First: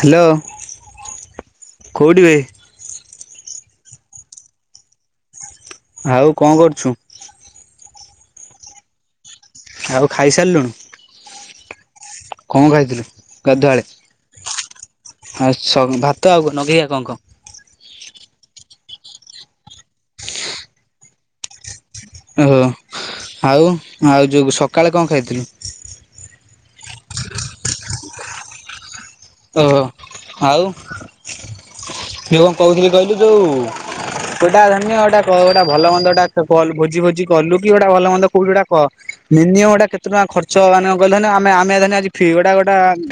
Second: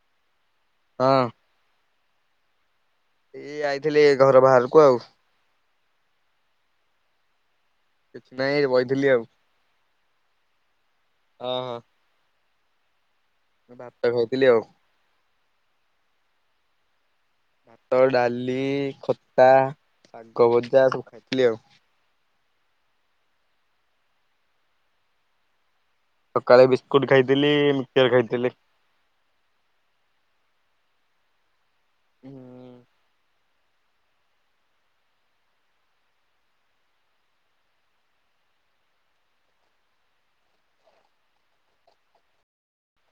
Hello. ହଁ କୋଉଠି ବେ ଏଇ ଆାଇଥିଲି ଘର ବାହାରକୁ ଆଉ। ଆଉ କଣ କରୁଛୁ? କିଛି ନାଇଁ ଏଇ ବଇଥେଲି ଆଉ। ଆଉ ଖାଇସାରିଲୁଣି। ଓହୋ। କଣ ଖାଇଥିଲୁ? ଗଧୁଆଳେ ଭାତ ଖାଇଥିଲି ଆଉ ଆଉ ଭାତ ଆଉ ନଗେଇଆ କଣ କଣ? ଭାତ, ଡାଲି, ଖଟା, ଶାଗ ଭଜା ସବୁ ଖାଇଥିଲି ଆଉ। ଓହୋ ଆଉ ଆଉ ଯୋଉ ସକାଳେ କଣ ଖାଇଥିଲୁ? ସକାଳେ ବିସ୍କୁଟ ଖାଇଥିଲି, ମିକଚର ଖାଇଥିଲି। ଓହୋ ଆଉ ହୁଁ। ମୁ କଣ କହୁଥିଲି କହିଲୁ ଯୋଉ ସେୋଟା ଧନ୍ୟଟା ଗୋଟ ଭଲନ୍ଦ ଗଟା ଭୋଜି ଭୋଜି କଲୁ କି ଗୋଟା ଭଲ ମନ୍ଦ କୋଉଠି ଗୋଟା ହ ମିନିମମ୍ ଗଟା କେତେ ଟଙ୍କା ଖର୍ଚ ମାନେଲେ ଆେ ଆମେ ଗଟା ଗୋଟା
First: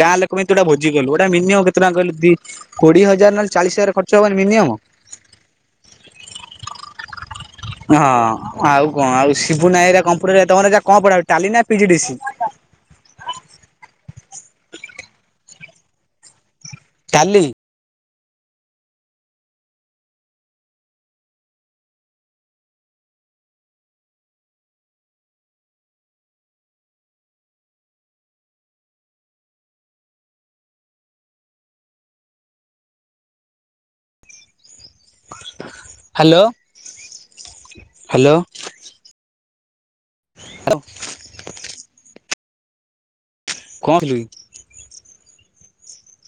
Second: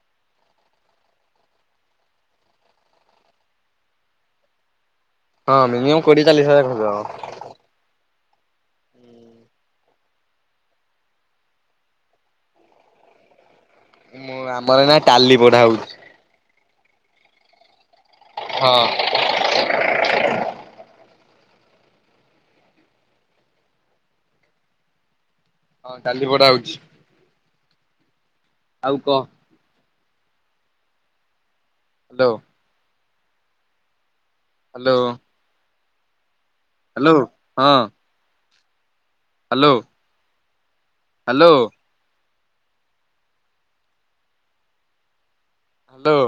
ଗାଁ ଲୋକଟା ୁଟା ମିମ କେତେ ଟା କୋଏ ହଜାର ନହଲେ ଚାଳିଶ ହଜାର ଖର୍ଚ୍ଚବନି ମିନିମ୍। ହଁ ମିନିମମ୍ କୋଡିଏ ଚାଳିଶ ହଜାର ଖ ଆଉ। ହଁ ଆଉ କଣ ଆଉ ଶିବୁ ନାଇଁ କମ୍ପୁଟର୍। ତମର କଣ ପଢ ଟାଲି ନା ପିଜି ଡି ସି? ମୁଁ ଆମର ନା ଟାଲି ପଢଡା ହଉଛି। କାଲି। ହଁ। ହଁ କାଲି ପଡା ହଉଛି। ଆଉ କହ। ହ୍ୟାଲୋ। ହ୍ୟାଲୋ। ହ୍ୟାଲୋ। ହ୍ୟାଲୋ। ହଁ। ହ୍ୟାଲୋ। ହ୍ୟାଲୋ। ତ। ହ୍ୟାଲୋ। କଣ ଥିଲୁ? ହ୍ୟାଲୋ।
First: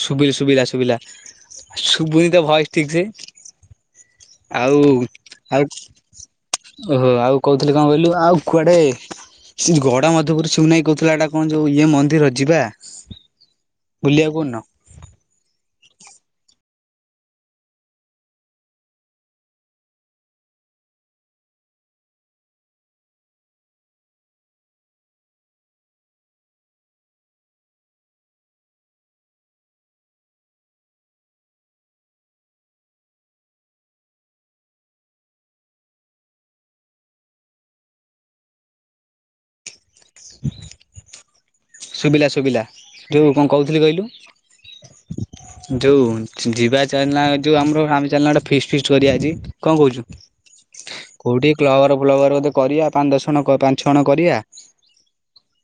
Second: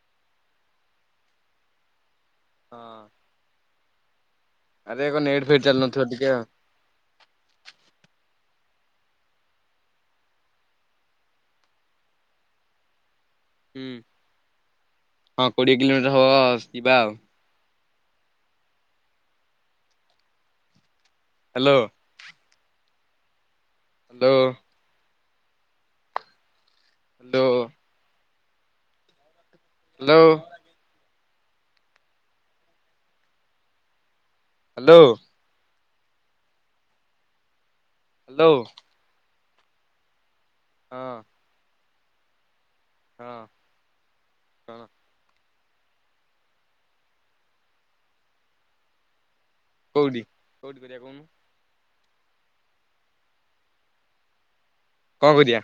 ସୁୁବିଲା ସୁବିଲା ସୁବିଲା। ଶୁଭୁନି ତ ଭୟସ ଠିକ ହଁ ସେ। ଆଉ ଆରେ ଏକ ନେଟ୍ ଫେଟ୍ ଆଉ ଚାଲୁନଥିବ ଟିକେ ଆଉ। ଓହୋ ଆଉ କହୁଥିଲି କଣ କହିଲୁ ଆଉ କୁଆଡେ? ସେ ଗଡ ମଧପୁରରୁ ସଉନାାଇ କହୁଥିଲା। ଏଟା କଣ ଯୋଉ ଇଏ ମନ୍ଦିର ଯିବା? ହୁଁ ବୁଲିବାକୁ କୋଉଦିନ? ହଁ କୋଡିଏ କିଲୋମିଟର ହବ। ଯିବା ଆଉ। Hello. Hello. Hello. Hello. Hello. Hello. [unintelligible] ହଁ। ଶୁଭିଲା ଶୁଭିଲା। ଯେଉଁ ହଁ କ ଣ କହୁଥିଲି କଣ କହିଲୁ? ଯୋଉ ଯିବା ଚା ଯୋଉ ଆମର ଆେ ଚାଲ ଗଟ ଫି ଫିସ୍ କରିବା ଆଜି। କଣ କହୁଛୁ? କୋଉଠି କୋଉଠି କରିବା କହୁନୁ କୋଉଠି? ବ୍ଲବର ବ୍ଲବର ବୋଧେ କରିବା ପାଞ୍ଚ ଦଶ ଜଣ ପାଞ୍ଚ ଜଣ କରିବା। କଣବ ଦିଆ?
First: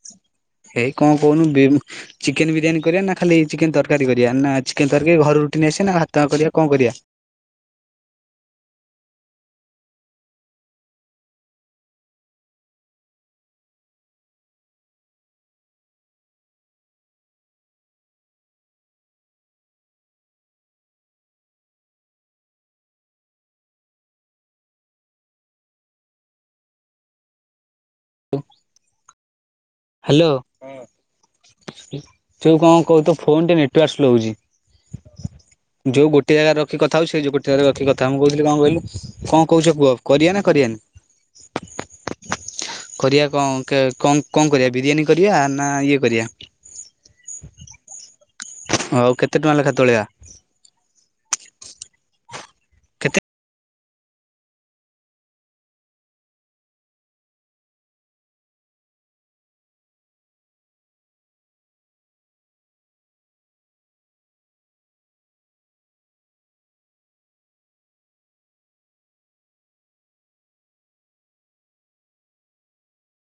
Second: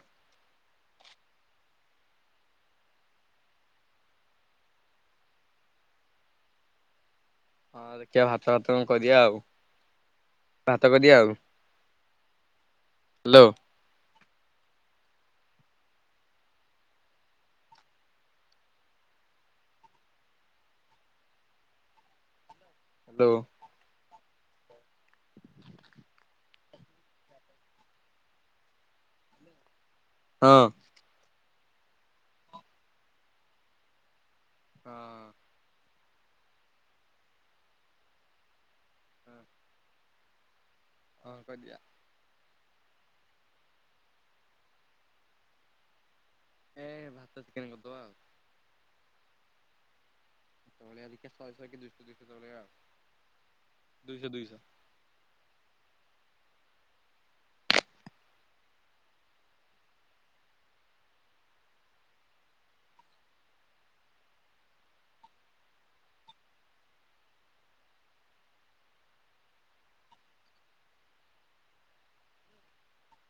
ଏଇ କଣ କହୁନୁ? ଚିକେନ ବିରିୟାନୀ କରିବା ନା ଖାଲି ଚିକେନ ତରକାରୀ କରିବା ନା ଚିକେନ ତରକାରୀ ଘରେ ରୁଟି ନେଇଆସିବା ନା ହାତ କରିବା କଣ କରିବା? ହଁ ଦେଖିବା ଭାତ ଭାତ କରିିଆ ଆଉ ଭାତ କରିଦିଆ ଆଉ। ହ୍ୟାଲୋ। ହାଲୋ। ହାଲୋ, ହଁ ତୁ କଣ କହୁ ଫୋନ ଟେ ନେଟୱାର୍କ ସ୍ଲୋ ହେଉଛି। ହଁ। ଯୋଉ ଗୋଟିଏ ଜାଗାରେ ରଖି କଥା ହଉ, ସେ ଯୋ ଗୋଟିଏ ଜାଗ ରଖି କଥା ହୋ। ମୁଁ କହୁ ଥିଲି କଣ କହିଲୁ କଣ କହୁଛ କୁହ କରିବାନା କରିବାନି? ହଁ କରିବା। କରିବା କଣ କେ-କଣ କରିବା ବିରିୟାନୀ କରିବା ନା ଇଏ କରିବା? ଏ ଭାତ ଚିକେନ୍ କରିଦବା ଆଉ। ଆଉ କେତେ ଟଙ୍କା ଲେଖା ତୋଳିଆ? ତହଳି ଆରିକା ସହେ ସହେ କି ଦୁଇଶହ ଦୁଇଶହ ଝଡେଇବା ଆଉ। କେତେ ଦୁଇଶହ ଦୁଇଶହ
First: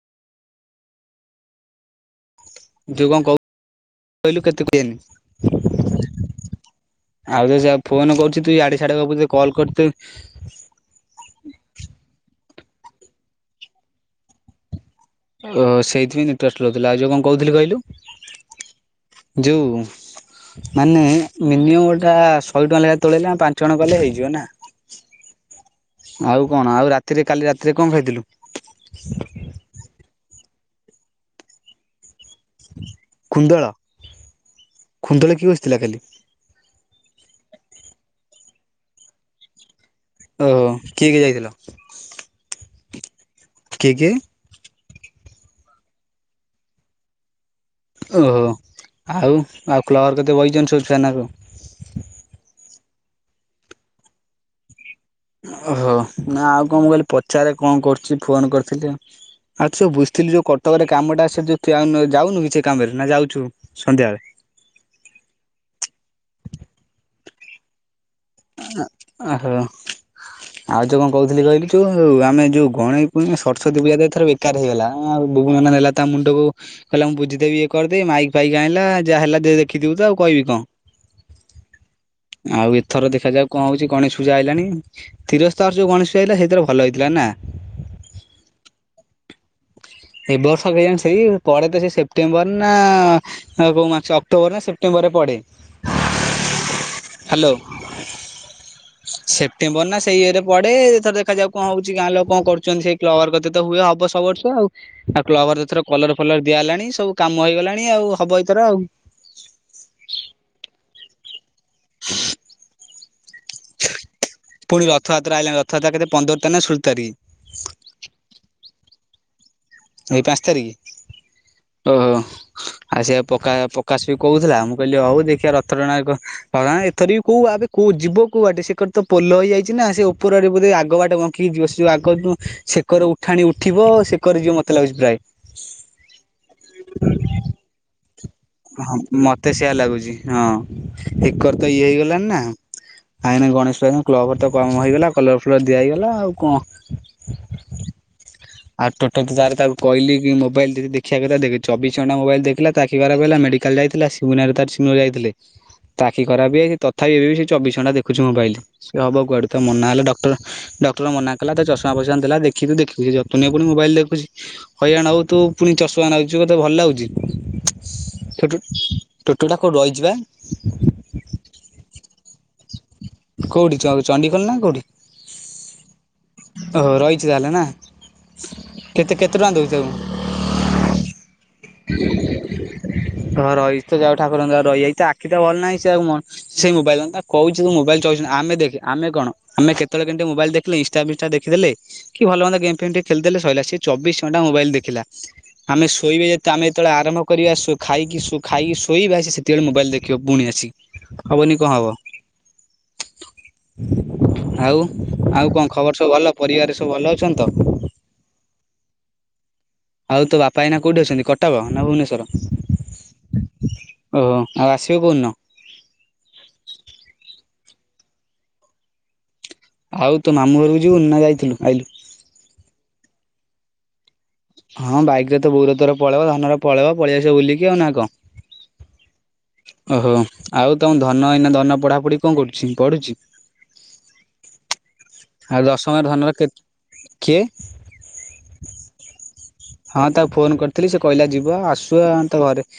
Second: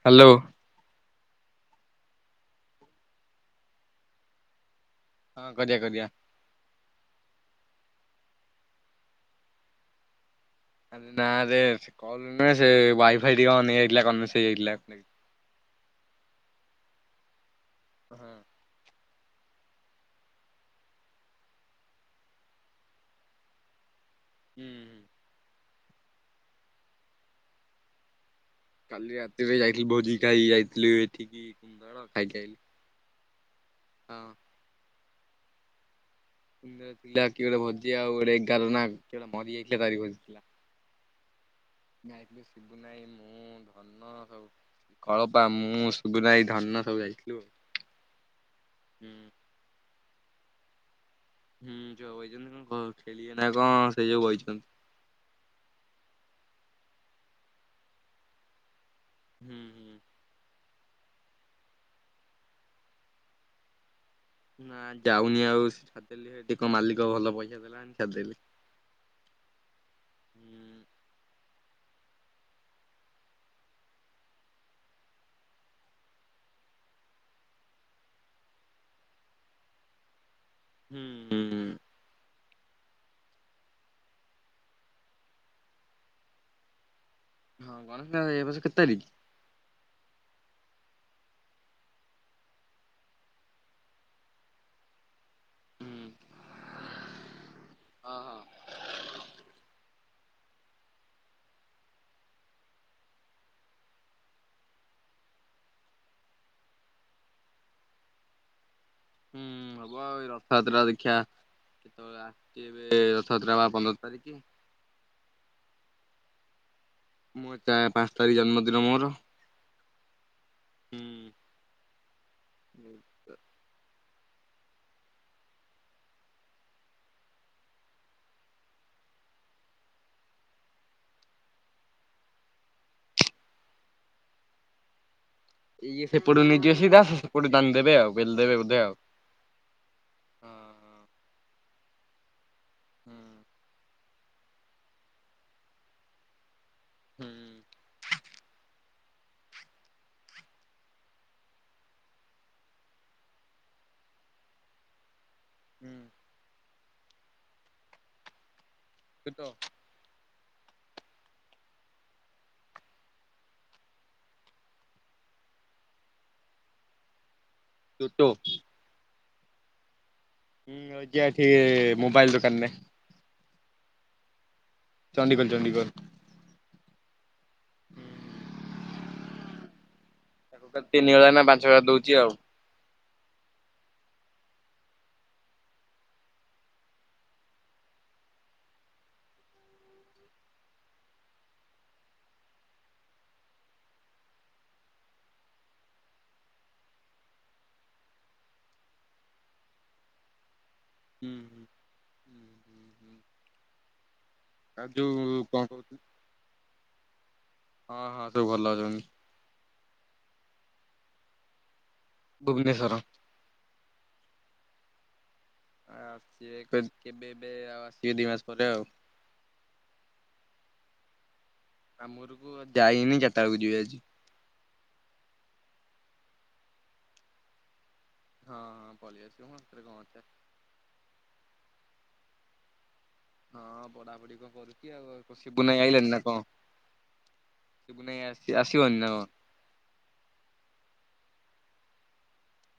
ହାଲୋ। ଯଉ କଣ କଉ, କହିଲୁ କେତେ କୁହେନି। ହଁ କରିିଆ କରିିଆ। ଆଉ ଯେ ସେ ଫୋନ କରୁଛି ତୁ ଇଆଡେ ସିଆଡ଼େ ଗପୁଛୁ ତତେ କଲ୍ କରି ତେ ଆରେ ନାରେ ସେ କଲ୍ ନୂହେଁ ସେ ୱାଇଫାଇ ଟିକେ ଅନ୍ ହେଇଯାଇଥିଲା କନଭେସ ହେଇଯାଇଥିଲା। ଓ ସେଇଥିପାଇ ନେଟୱାର୍କ ସ୍ଲୋ ଥିଲା। ଆଉ ଯେ କଣ କହୁଥିଲି କହିଲୁ ହଁ। ଯୋଉ ମାନେ ମିନିମମ୍ ଗୋଟା ଶହେ ଟଙ୍କା ଲେଖା ତୋଳେଇଲେ ପାଞ୍ଚ ଜଣ କଲେ ହେଇଯିବ ନା? ହୁଁ ହୁଁ। ଆଉ କଣ, ଆଉ ରାତିରେ କାଲି ରାତିରେ କଣ ଖାଇଥିଲୁ? କାଲି ରାତିରେ ଯାଇଥିଲି ଭୋଜି ଖାଇ ଯାଇଥିଲୁ ଏଠିକି କୁନ୍ଦଣ ଖାଇକି ଆଇଲି। କୁନ୍ଦଳ? ହଁ। ଖୁଣ୍ଡୁଳ କିଏ ବସିଥିଲା କାଲି? କୁନ୍ଦଳ ପିଲା କିଏ ଗୋଟେ ଭୋଜି ଆଉ ଗୋଟେ ଏଗାର ନା, କିଏ ଗୋଟେ ମରିଯାଇଥିଲା ତାରି ଭୋଜି। ଥିଲା ଓହୋ କିଏ କିଏ ଯାଇଥିଲ ଯାଇଥିଲୁ ଶିବୁନୁ ଭାଇ ମୁଁ କିଏ କିଏ ଧନ ସବୁ। କଳପା ମୁଁ ସୁଗୁନୁ ଭାଇ ଧନ ସବୁ ଯାଇଥିଲୁ। ଓହୋ। ହୁଁ ଆଉ, ଆଉ କ୍ଲରରେ କେତେ ବଇଛନ୍ତି ସବୁ ଛୁଆ ନା ସବୁ। ହୁଁ ଛୁଆ ବଇଛନ୍ତି କଣ ଖେଳିବେ ନା କଣ ସେଇ ଯୋଉ ବଇଛନ୍ତି। ଓହୋ। ନା ଆଉ କଣ ମୁଁ କହିଲି ପଚାରେ କଣ କରୁଛି ଫୋନ କରିଥିଲି। ହୁଁ ଆଉ ଛେ ହୁଁ ବୁଝ ଥିଲି ଯୋଉ କଟକରେ କାମଟା ସେ ଯଉ ଠିଆ, ଯାଉନୁ କି ସେ କାମରେ ନା ଯାଉଛୁ ସନ୍ଧ୍ୟାବେଳେ? ନା ଯାଉନି ଆଉ ଛାଡିଦେଲି ସେଠିକ ମାଲିକ ଭଲ ପଇସା ଦେଉନି ଛାଡିଦେଲି। ଆ, ଓହୋ। ହୁଁ ଆଉ ଯୋଉ କଣ କହୁଥିଲି କହିଲୁ ଯୋଉ, ଆମେ ଯଉ ଗଣେଇ ପୂ-ସରସ୍ଵତୀ ପୂଜାରେ ଏଥର ବେକାର ହେଇଗଲା। ଆ ବୁଗୁ ନନା ନେଲା ତା ମୁଣ୍ଡକୁ କହିଲା ମୁଁ ବୁଝିଦେବୀ ଇଏ କରିଦେବୀ, ମାଇକ୍ ଫାଇକ୍ ଆଣିଲା ଯାହା ହେଲା ଦେଖିଥିବୁ ତ ଆଉ କହିବି କଣ। ହୁଁ ହୁଁ, ହୁଁ। ଆଉ ଏ ଥର ଦେଖାଯାଉ କଣ ହଉଛି, ଗଣେଶ ପୂଜା ଆଇଲାଣି। ତୀରସ୍ତା ବର୍ଷ ଯୋଉ ଗଣେଶ ପୂଜା ହେଇଥିଲା, ସେଇଥର ଭଲ ହେଇଥିଲା ନା? ହଁ ଗଣେଶ ପୂଜା ଏ ବର୍ଷ କେତେ ତାରିଖ୍? ଏ ବର୍ଷ କେଜାଣି ସେଇ ପଡ଼େ ତ ସେଇ ସେପ୍ଟେମ୍ବର ନା ଆଉ କଉ ମାସ ଅକ୍ଟୋବର ନା ସେପ୍ଟେମ୍ବରରେ ପଡେ। ହୁଁ। ହାଲୋ, ହଁ ହଁ। ସେପ୍ଟେମ୍ବର ନା ସେଇ ଇଏରେ ପଡେ। ଏଇ ଥର ଦେଖାଯାଉ କଣ ହଉଛି, ଗାଁ ଲୋକ କଣ କରୁଛନ୍ତି ସେଇ କ୍ଲବ କତିରେ ତ ହୁଏ ହବ ସବୁ ବର୍ଷ ଆଉ। ଆଉ କ୍ଲବ ଘର ଏଥର କଲର ଫଲର ଦିଆ ହେଲାଣି, ସବୁ କାମ ହେଇଗଲାଣି ଆଉ ହବ ଏଇଥର ଆଉ। ହୁଁ ହବ ଆଉ ଏ ରବିବାର ଦିନ ଦେଖିଆ କେତେବେଳେ ଆଶୁଛି ଏବେ ରଥଯାତ୍ରା ବା ପନ୍ଦର ତାରିଖି? ପୁଣି ରଥଯାତ୍ରା ଆଇଲାଣି। ରଥଯାତ୍ର କେବେ ପନ୍ଦର ତାରଖ୍ ନା ଷୋଳ ତାରି ତାରଖ୍? ମୁଁ ଚା ପାଞ୍ଚ ତାରଖ୍ ଜନ୍ମଦିନ ମୋର। ଏଇ ପାଞ୍ଚ ତାରିକି ହୁଁ ଓହୋ। ଆ ସେ ପକା ପ୍ରକାଶ ବି କହୁଥିଲା ମୁଁ କହିଲି ହଉ ଦେଖିବା ରଥ ଟଣା କୁ ହ ଏଥର ବି କୋଉ ଆବେ କଉ ଯିବ କୋଉ ବାଟେ ସେ କରେ ତ ପୋଲ ହେଇଯାଇଛି ନା ସେ ଉପର ଆଟେ ବୋଧେ ଆଗ ବାଟେ କଣ କି ଯିବ ସେ ଯୋଉ ଆଗ ଯୋ ସେକର ଉଠାଣି ଉଠିବ ସେକର ଯିବ ମତେ ଲାଗୁଛି ପ୍ରାୟ। ଇଏ ସେପଟୁ ନେଇଯିବେ ସିଧା ସେ ସେପଟ ଟାଣଦେବେ ଆଉେ ପେଲି ଦେବେ ବ ହଁ ମତେ ସେଇଆ ଲାଗୁଛି ହଁ ଏକର ତ ଇଏ ହେଇଗଲାଣି ନା। ହୁଁ ଆ ଏଇନା ଗଣେଶ ପୂଜା ତ କ୍ଲବ୍ ଘର ତ କମ ହେଇଗଲା କଲର ଫଲର ଦିଆ ହେଇଗଲା ଆଉ କଣ। ହୁଁ। ଆଉ ଟୋଟଲ ତ ତାର ତାକୁ କହିଲି କି ମୋବାଇଲ ଯଦି ଦେଖିବା କଥା ଦେଖ ଚବିଶ ଘଣ୍ଟା ମୋବାଇଲ ଦେଖ ଥିଲା ତା ଆଖି ଖରାପ ହେଲା ମେଡ଼ିକାଲ ଯାଇଥିଲା ସିମୁନାରେ ତାର ସିମୁ ଯାଇଥିଲେ। ହୁଁ ତା ଆଖି ଖରାପ ହେଇଯାଇଚି ବି ତଥାପି ଏବେ ବି ସେ ଚବିଶ ଘଣ୍ଟା ଦେଖୁଛି ମୋବାଇଲ ସିଏ ହବ କୁଆଡେ ତ ମନା ହେଲେ ଡ ଟର ଡକ୍ଟର ମନା କଲା ତା ଚଷମା ଫସମା ଦେଲା ଦେଖିୁ ଦେଖିବୁ ଯ ତୁ ନେଇ ପୁଣିି ମୋବାଇଲ ଦେଖୁଛି ହଇରାଣ ହବୁ ତୁ ପୁଣି ଚଷମା ନାଉଛୁ ତତେ ଭଲ ଲାଗୁଚି। ଟୋଟୋ ଟୋଟୁ ଟୋଟୁ ଟା କୋଉଠି ରହିଚି ବା। ହୁଁ ରଇଚିଆ ଏଠି ମୋବାଇଲ ଦୋକାନରେ। କୋଉଠି ଚଣ୍ଡି ଖୋଲ ନା କୋଉଠି? ଚଣ୍ଡିଖୋଲ ଚଣ୍ଡିଖୋଲ। ଓ ହୋ ରହିଛି ତାହେଲେ ନା। କେତେ କେତେ ଟଙ୍କା ଦୋଉଚି ତାକୁ। ତାକୁ କେତେ ତିନି ହଜାର ନା ପାଞ୍ଚ ହଜାର ଦଉଛି ଆଉ। ହଁ ରହିଚି ତ ଯାଉ ଠାକୁରଙ୍କ ଦୟାରୁ ରହି ଆଇଚି ତା ଆଖି ତ ଭଲ ନାହିଁ ସେ ଆଉ ମ ସେଇ ମୋବାଇଲ୍ ନା ତାକୁ କହୁଚୁ ତୁ ମୋବାଇଲ ଚବିଶ ଘ ଆମେ ଦେଖେ ଆମେ କଣ ଆମେ କେତେବେଳେ କେମତି ମୋବାଇଲ ଦେଖିଲେ ଇନଷ୍ଟା ଫିନଷ୍ଟା ଦେଖି ଦେଲେ କି ଭଲ ମନ୍ଦ ଗେମ୍ ଫେମ୍ ଟି କେ ଖେଳିଦେଲେ ସଇଲା ସେ ଚବିଶ ଘଣ୍ଟା ମୋବାଇଲ ଦେଖିଲା। ଆମେ ଶୋଇବେ ଯେତେ ଆମେ ଯେତେବେଳେ ଆରମ୍ଭ କରିବା ଶୋ ଖାଇକି ଶୋ ଖାଇକି ଶୋଇବା ଆସି ସେତେବେଳେ ମୋବାଇଲ ଦେଖିବ ପୁଣି ଆସି। ହୁଁ ହୁଁ ହୁଁ ହୁଁ ହୁଁ। ଆଉ ଆଉ କଣ ଖବର ସବୁ ଭଲ ପରିବାର ସବୁ ଭଲ ଅଛନ୍ତି ତ? ହଁ ହଁ ସବୁ ଭଲ ଅଛନ୍ତି। ଆଉ ତୋ ବାପା ଏଇନା କୋଉଠି ଅଛନ୍ତି କଟକ ନା ଭୁବନେଶ୍ୱର। ଭୁବନେଶ୍ୱର। ଓହୋ ଆଉ ଆସିବ କୋଉ ଦିନ। ଆ ଆସିବେ କେବେ ଏବେ ଆଉ ଆସିବେ ଦି ମାସ ପରେ ଆଉ। ଆଉ ତୋ ମାମୁ ଘରକୁ ଯିବୁନି ନା ଯାଇଥିଲୁ ଆଇଲୁ। ମାମୁ ଘରକୁ ଯାଇନି ଚାରିଟା ବେଳକୁ ଯିବି ଆଜି। ହଁ ବାଇକ ରେ ତ ବୋଉର ଚୋର ପକେଇବ ଧନର ପଳେଇବ ପଳେଇ ଆସିବ ବୁଲିକି ଆଉ ନା କଣ। ହଁ ହଁ ପଶିଆସିଲେ ଆଉ ସେଥିରେ କଣ ଓହୋ ଅଛି। ଆଉ ତମ ଧନ ଏଇନା ଧନ ପଢ଼ାପଢ଼ି କଣ କରୁଚି ପଢ଼ୁଚି। ହଁ ପଢା ପଢି କଣ କରୁଛି ଆଉ ସିପୁନୁ ଆଇ ଦଶମରେ ଆଇଲାଣିି ନା ଧନର କଣ। କେ କିଏ ସିପୁନ ଆଇ ଆସିଚି ଆସିବନି ନା କନ୍। ହଁ ତାକୁ ଫୋନ କରିଥିଲି ସେ କହିଲା ଯିବ ଆସୁ ଆଁ ତା ଘରେ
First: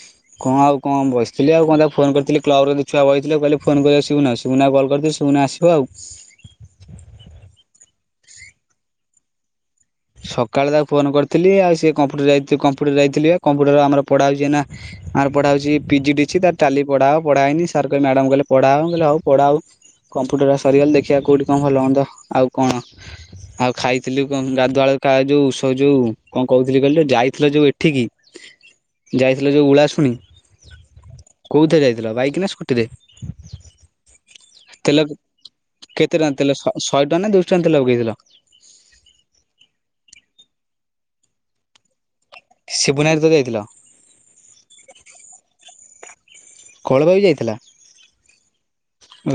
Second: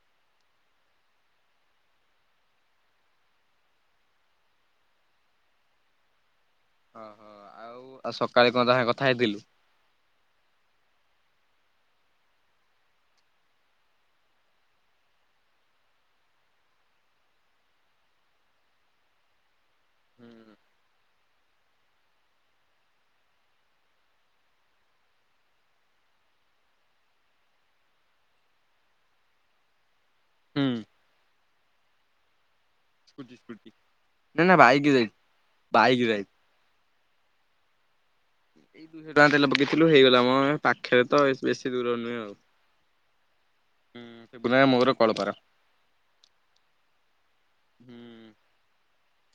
କଣ ଆଉ କଣ ବସିଥିଲି ଆଉ କଣ ତାକୁ ଫୋନ କରିଥିଲି କ୍ଲବ ର ଛୁଆ ବଇଥିଲେ କହିଲେ ଫୋନ କରିଆ ସିପୁନା କୁ ସିପୁନା ଆଇ କଲ କରିିଥିଲି ସିପୁନା ଆସି ହଉ ଆଉ। ହଁ ହଁ ଆଉ ଆଉ ସକାଳେ କଣ ତା ସାଙ୍ଗେ କଥା ହେଇଥିଲୁ। ସକାଳେ ତାକୁ ଫୋନ କରିଥିଲି ଆଉ ସିଏ କମ୍ପୁଟର ଯାଇ କମ୍ପ୍ୟୁଟର ଯାଇଥିଲି ବା କମ୍ପ୍ୟୁଟର ଆମର ପଢା ହଉଚି ଏନା ଆମର ପଡା ହଉଚି ପି ଜି ଡି ସି ତା ପ ଟାଲି ପଢା ହବ ପଢା ହେଇନି ସାର୍ କଇ ମ୍ୟାଡାମ କଇଲେ ପଢା ହବ ମୁଁ କଇଲି ହଉ ପଢା ହଉ। କମ୍ପୁଟର ଟା ସରିଗଲେ ଦେଖିଆ କୋଉଠି କଣ ଭଲ ମନ୍ଦ ଆଉ କଣ ଆଉ ଖାଇଥିଲୁ କଣ ଗା ଧୁଆଳୁ କା ଯୋଉ ସୋ ଯୋଉ କଣ କହୁଥିଲି କହିଲୁ ଯାଇଥିଲ ଯୋଉ ଏଠିକି ଯାଇଥିଲ ଯୋଉ ଉଳାଶୁଣି ହୁଁ କୋଉଥିରେ ଯାଇଥିଲ ବାଇକ ନା ସ୍କୁଟ୍ ଟି ରେ ସ୍କୁଟି ସ୍କୁଟି ନା ନା ବାଇକ୍ ତେଲ ଯାଇ ବାଇକ୍ କେତେ ଯାଇ ଟଙ୍କା ତେଲ ସ ଶହେ ଟଙ୍କ ନା ଦୁଇଶ ଟଙ୍କା ତେଲ ପକେଇଥିଲ। ଦୁଇଶହ ଟଙ୍କା ତେଲ ପକେଇଥିଲୁ ହେଇଗଲା ମ ପାଖରେ ତ ବେଶୀ ଦୂର ନୁହେଁ ଆଉ ଶିବୁନାର ତୋର ଯାଇଥିଲ? ଶିବୁନା ମୋର କଳପା ର କଳପା ବି ଯାଇଥିଲା? ହୁଁ।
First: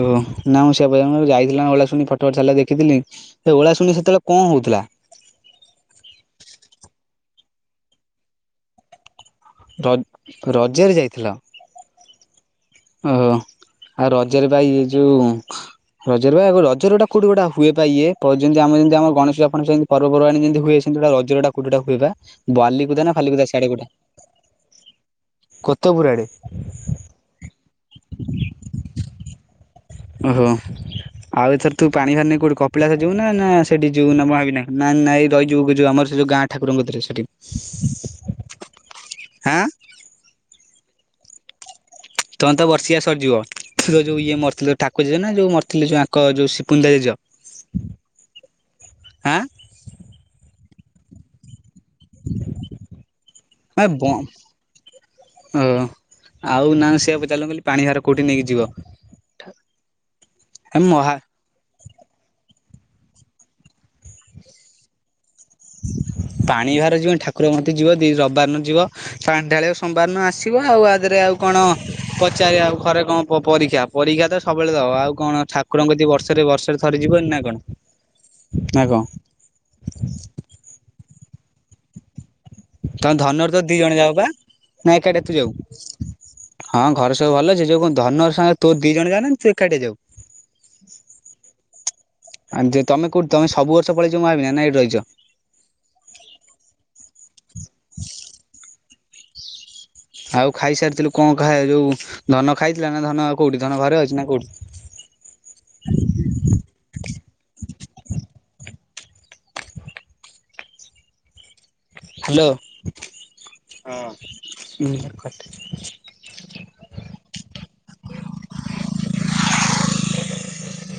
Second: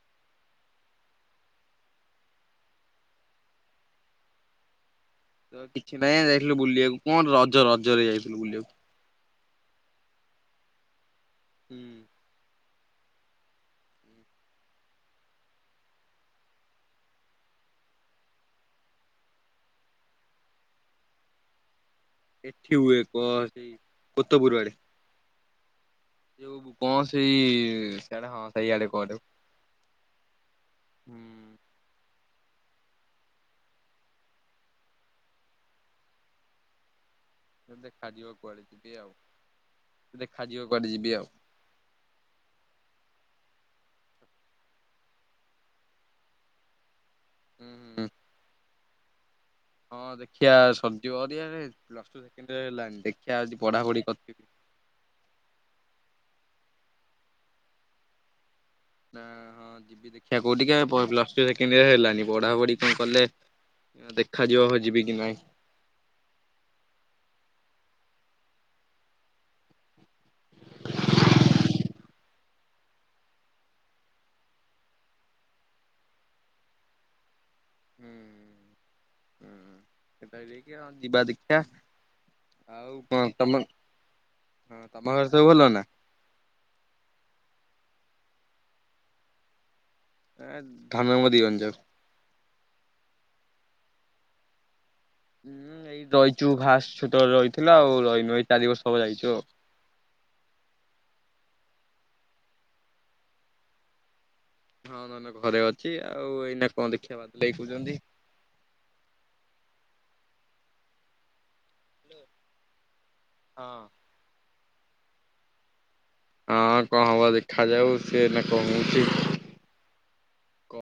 ଓହୋ ନା ମୁ ସେୟା ଯାଇଥିଲା ଓଳାଶୁଣି ଫଟ ଭଟ ଛାଡ଼ିଥିଲା ଦେଖିଥିଲି। ସେ ଓଳାଶୁଣି ସେତେବେଳେ କଣ ହଉଥିଲା? ତ କିଛି ନାଇଁ ଯାଇଥିଲୁ ବୁଲିଆକୁ କଣ ରଜ ରଜରେ ଯାଇଥିଲୁ ବୁଲିଆକୁ। ର ରଜରେ ଯାଇଥିଲ? ହୁଁ, ଓହୋ ଆଉ ରଜରେ ଭାଇ ଏ ଯୋଉ ରଜରେବା ରଜର ବା ଏଇଟା ଗୋଟେ ହୁଏ ବା ଇଏ ଯେମତି ଆମ ଏଇ ଯେମିତି ଗଣେଶ ପୂଜା ଫେନେଶ ପୂଜା ଯେ ପର୍ବ ପର୍ବାଣି ଯେମିତି ହୁଏ ସେମିତି ରଜଟାକୁଟା ହୁଏ ବା ଏଠି ବାଲି ହୁଏ କୁଦା ନା କ ଫାଲିକୁଦା ସେଇ ସିଆଡେ ଗୋଟେ କୋତେ ପୁର ଆଡେ? ଯ କଣ ସେଇ ସେ ହଁ ସେଇଆଡେ କୁଆଡେ ଓହୋ ଆଉ ଏ ତୁ ପାଣି ହାର ନେଇ କଉଠ କପିଳାସ ଯୁ ନା ସେଠି ଯିବୁ ମୁଁ ଭାବିହିଁ ନାଇଁଇ ରହିିବ କି ଯୁ ଆମର ସେ ଯଉ ଗାଁ ଠାକୁରଙ୍କ କତିରେ ସେଠି ଦେ ଖା ଜି ବ କୁଆଡେ ଯିବି ଆଉ ହାଁ। କେତେ ଦେଖା ଯିବ କୁଆଡେ ଯିବି ଆଉ ତମେ ତ ବର୍ଷିକିଆ ସରିଯିବ ତ ଯୋଉ ଇଏ ମରିଥିଲେ ଠାର ଜେ ନା ଯୋଉ ମରିଥିଲେ ଯଉ ଆଙ୍କ ଯୋଉ ଶିପୁନ ତା ଜେଜ ହୁଁ ହ। ଆ ହଁ ଦେଖିଆ ସରିିବଆରେ ପସ ଟୁ ଦେଖିବା ଆଜି ଏ ବ ପଢାପଢି କରିଥିବ କି ଓ ଆଉ ନା ସେଆ ଚାଲ କହିଲି ପାଣି ଭାର କଉଠି ନେଇକି ଯିବ? ହଁ ଯିବି ଦେଖିବା କହୁଠିକ ଆମେ ମହା ପରବି ସେକଣ୍ଡୟର ହେଲାନି ପଢାପଢି କଣ କଲେ ଦେଖାଯିବ ହଁ ଯିବି କି ନାହିଁ, ପାଣି ଭ ଯିବ ଠାକୁରକତି ଯିବ ଦି ରବିବାର ନହେଲେ ଯିବ ପାଣି ଢାଳିବ ସୋମବାର ନୁ ଆସିବ ଆଉ ଆଦରେ ଆଉ କଣ ପଚାର ଆଉ ଘରେ କ କଣ ପରୀକ୍ଷା ପରୀକ୍ଷା ତ ସବୁବେଳେ ଦବ ଆଉ କଣ ଠାକୁର କତିକି ବର୍ଷରେ ବର୍ଷରେ ଥରେ ଯିବନି ନା କଣ? ନା କଣ ଯିବା ଦେଖିବା ତମେ ଧନର ତର ଦି ଜଣ ଯାଉ ବା ହଁ ନାଇଁ ତମ ଘରେ ଏକାଡିଆ ତୁ ସବୁ ଯାଉ? ଭଲ ନା ହଁ ଘରେ ସବୁ ଭଲ ସେ ଯୋଉ କଣ ଧନ ସଙ୍ଗେ ତୋ ଦି ଜଣ ଯାନ୍ତି ନା ତୁ ଏକାଡିଆ ଯାଉ? ଏ ଧନର ମର ଦି ଜଣ ଯାଉ। ଆ ତମ କଉଠି ତମ ସବୁ ବର୍ଷ ପଲେଇଛନା ମହାବିନାୟକ ନା ଏଠି ରହିଛ? ଉୁଁ ଏଇ ରହିଛୁ ଫାର୍ଷ୍ଟ ରୁ ତ ରହିଥିଲୁ ଆଉ ରହିନୁ ଏଇ ଚାରି ବର୍ଷ ହେବ ଯାଇଛୁ ଆଉ ଆଉ ଖାଇସାରିଥିଲୁ କଣ ଖା ଯୋଉ ଧନ ଖାଇଥିଲା ନା ଧନ କୋଉଠି ଧନ ଘରେ ଅଛି ନା କୋଉଠି? ହଁ ଧନ ଘରେ ଅଛି ଆଉ ଏଇନା କଣ ଦେଖିବା ବାଦ ଲଇ କହୁଛନ୍ତି ହ୍ୟାଲୋ! ହଁ ହୁଁ। ହଁ କଣ ହବ ଦେଖାଯାଉ ସିଏ ନା କହୁଛି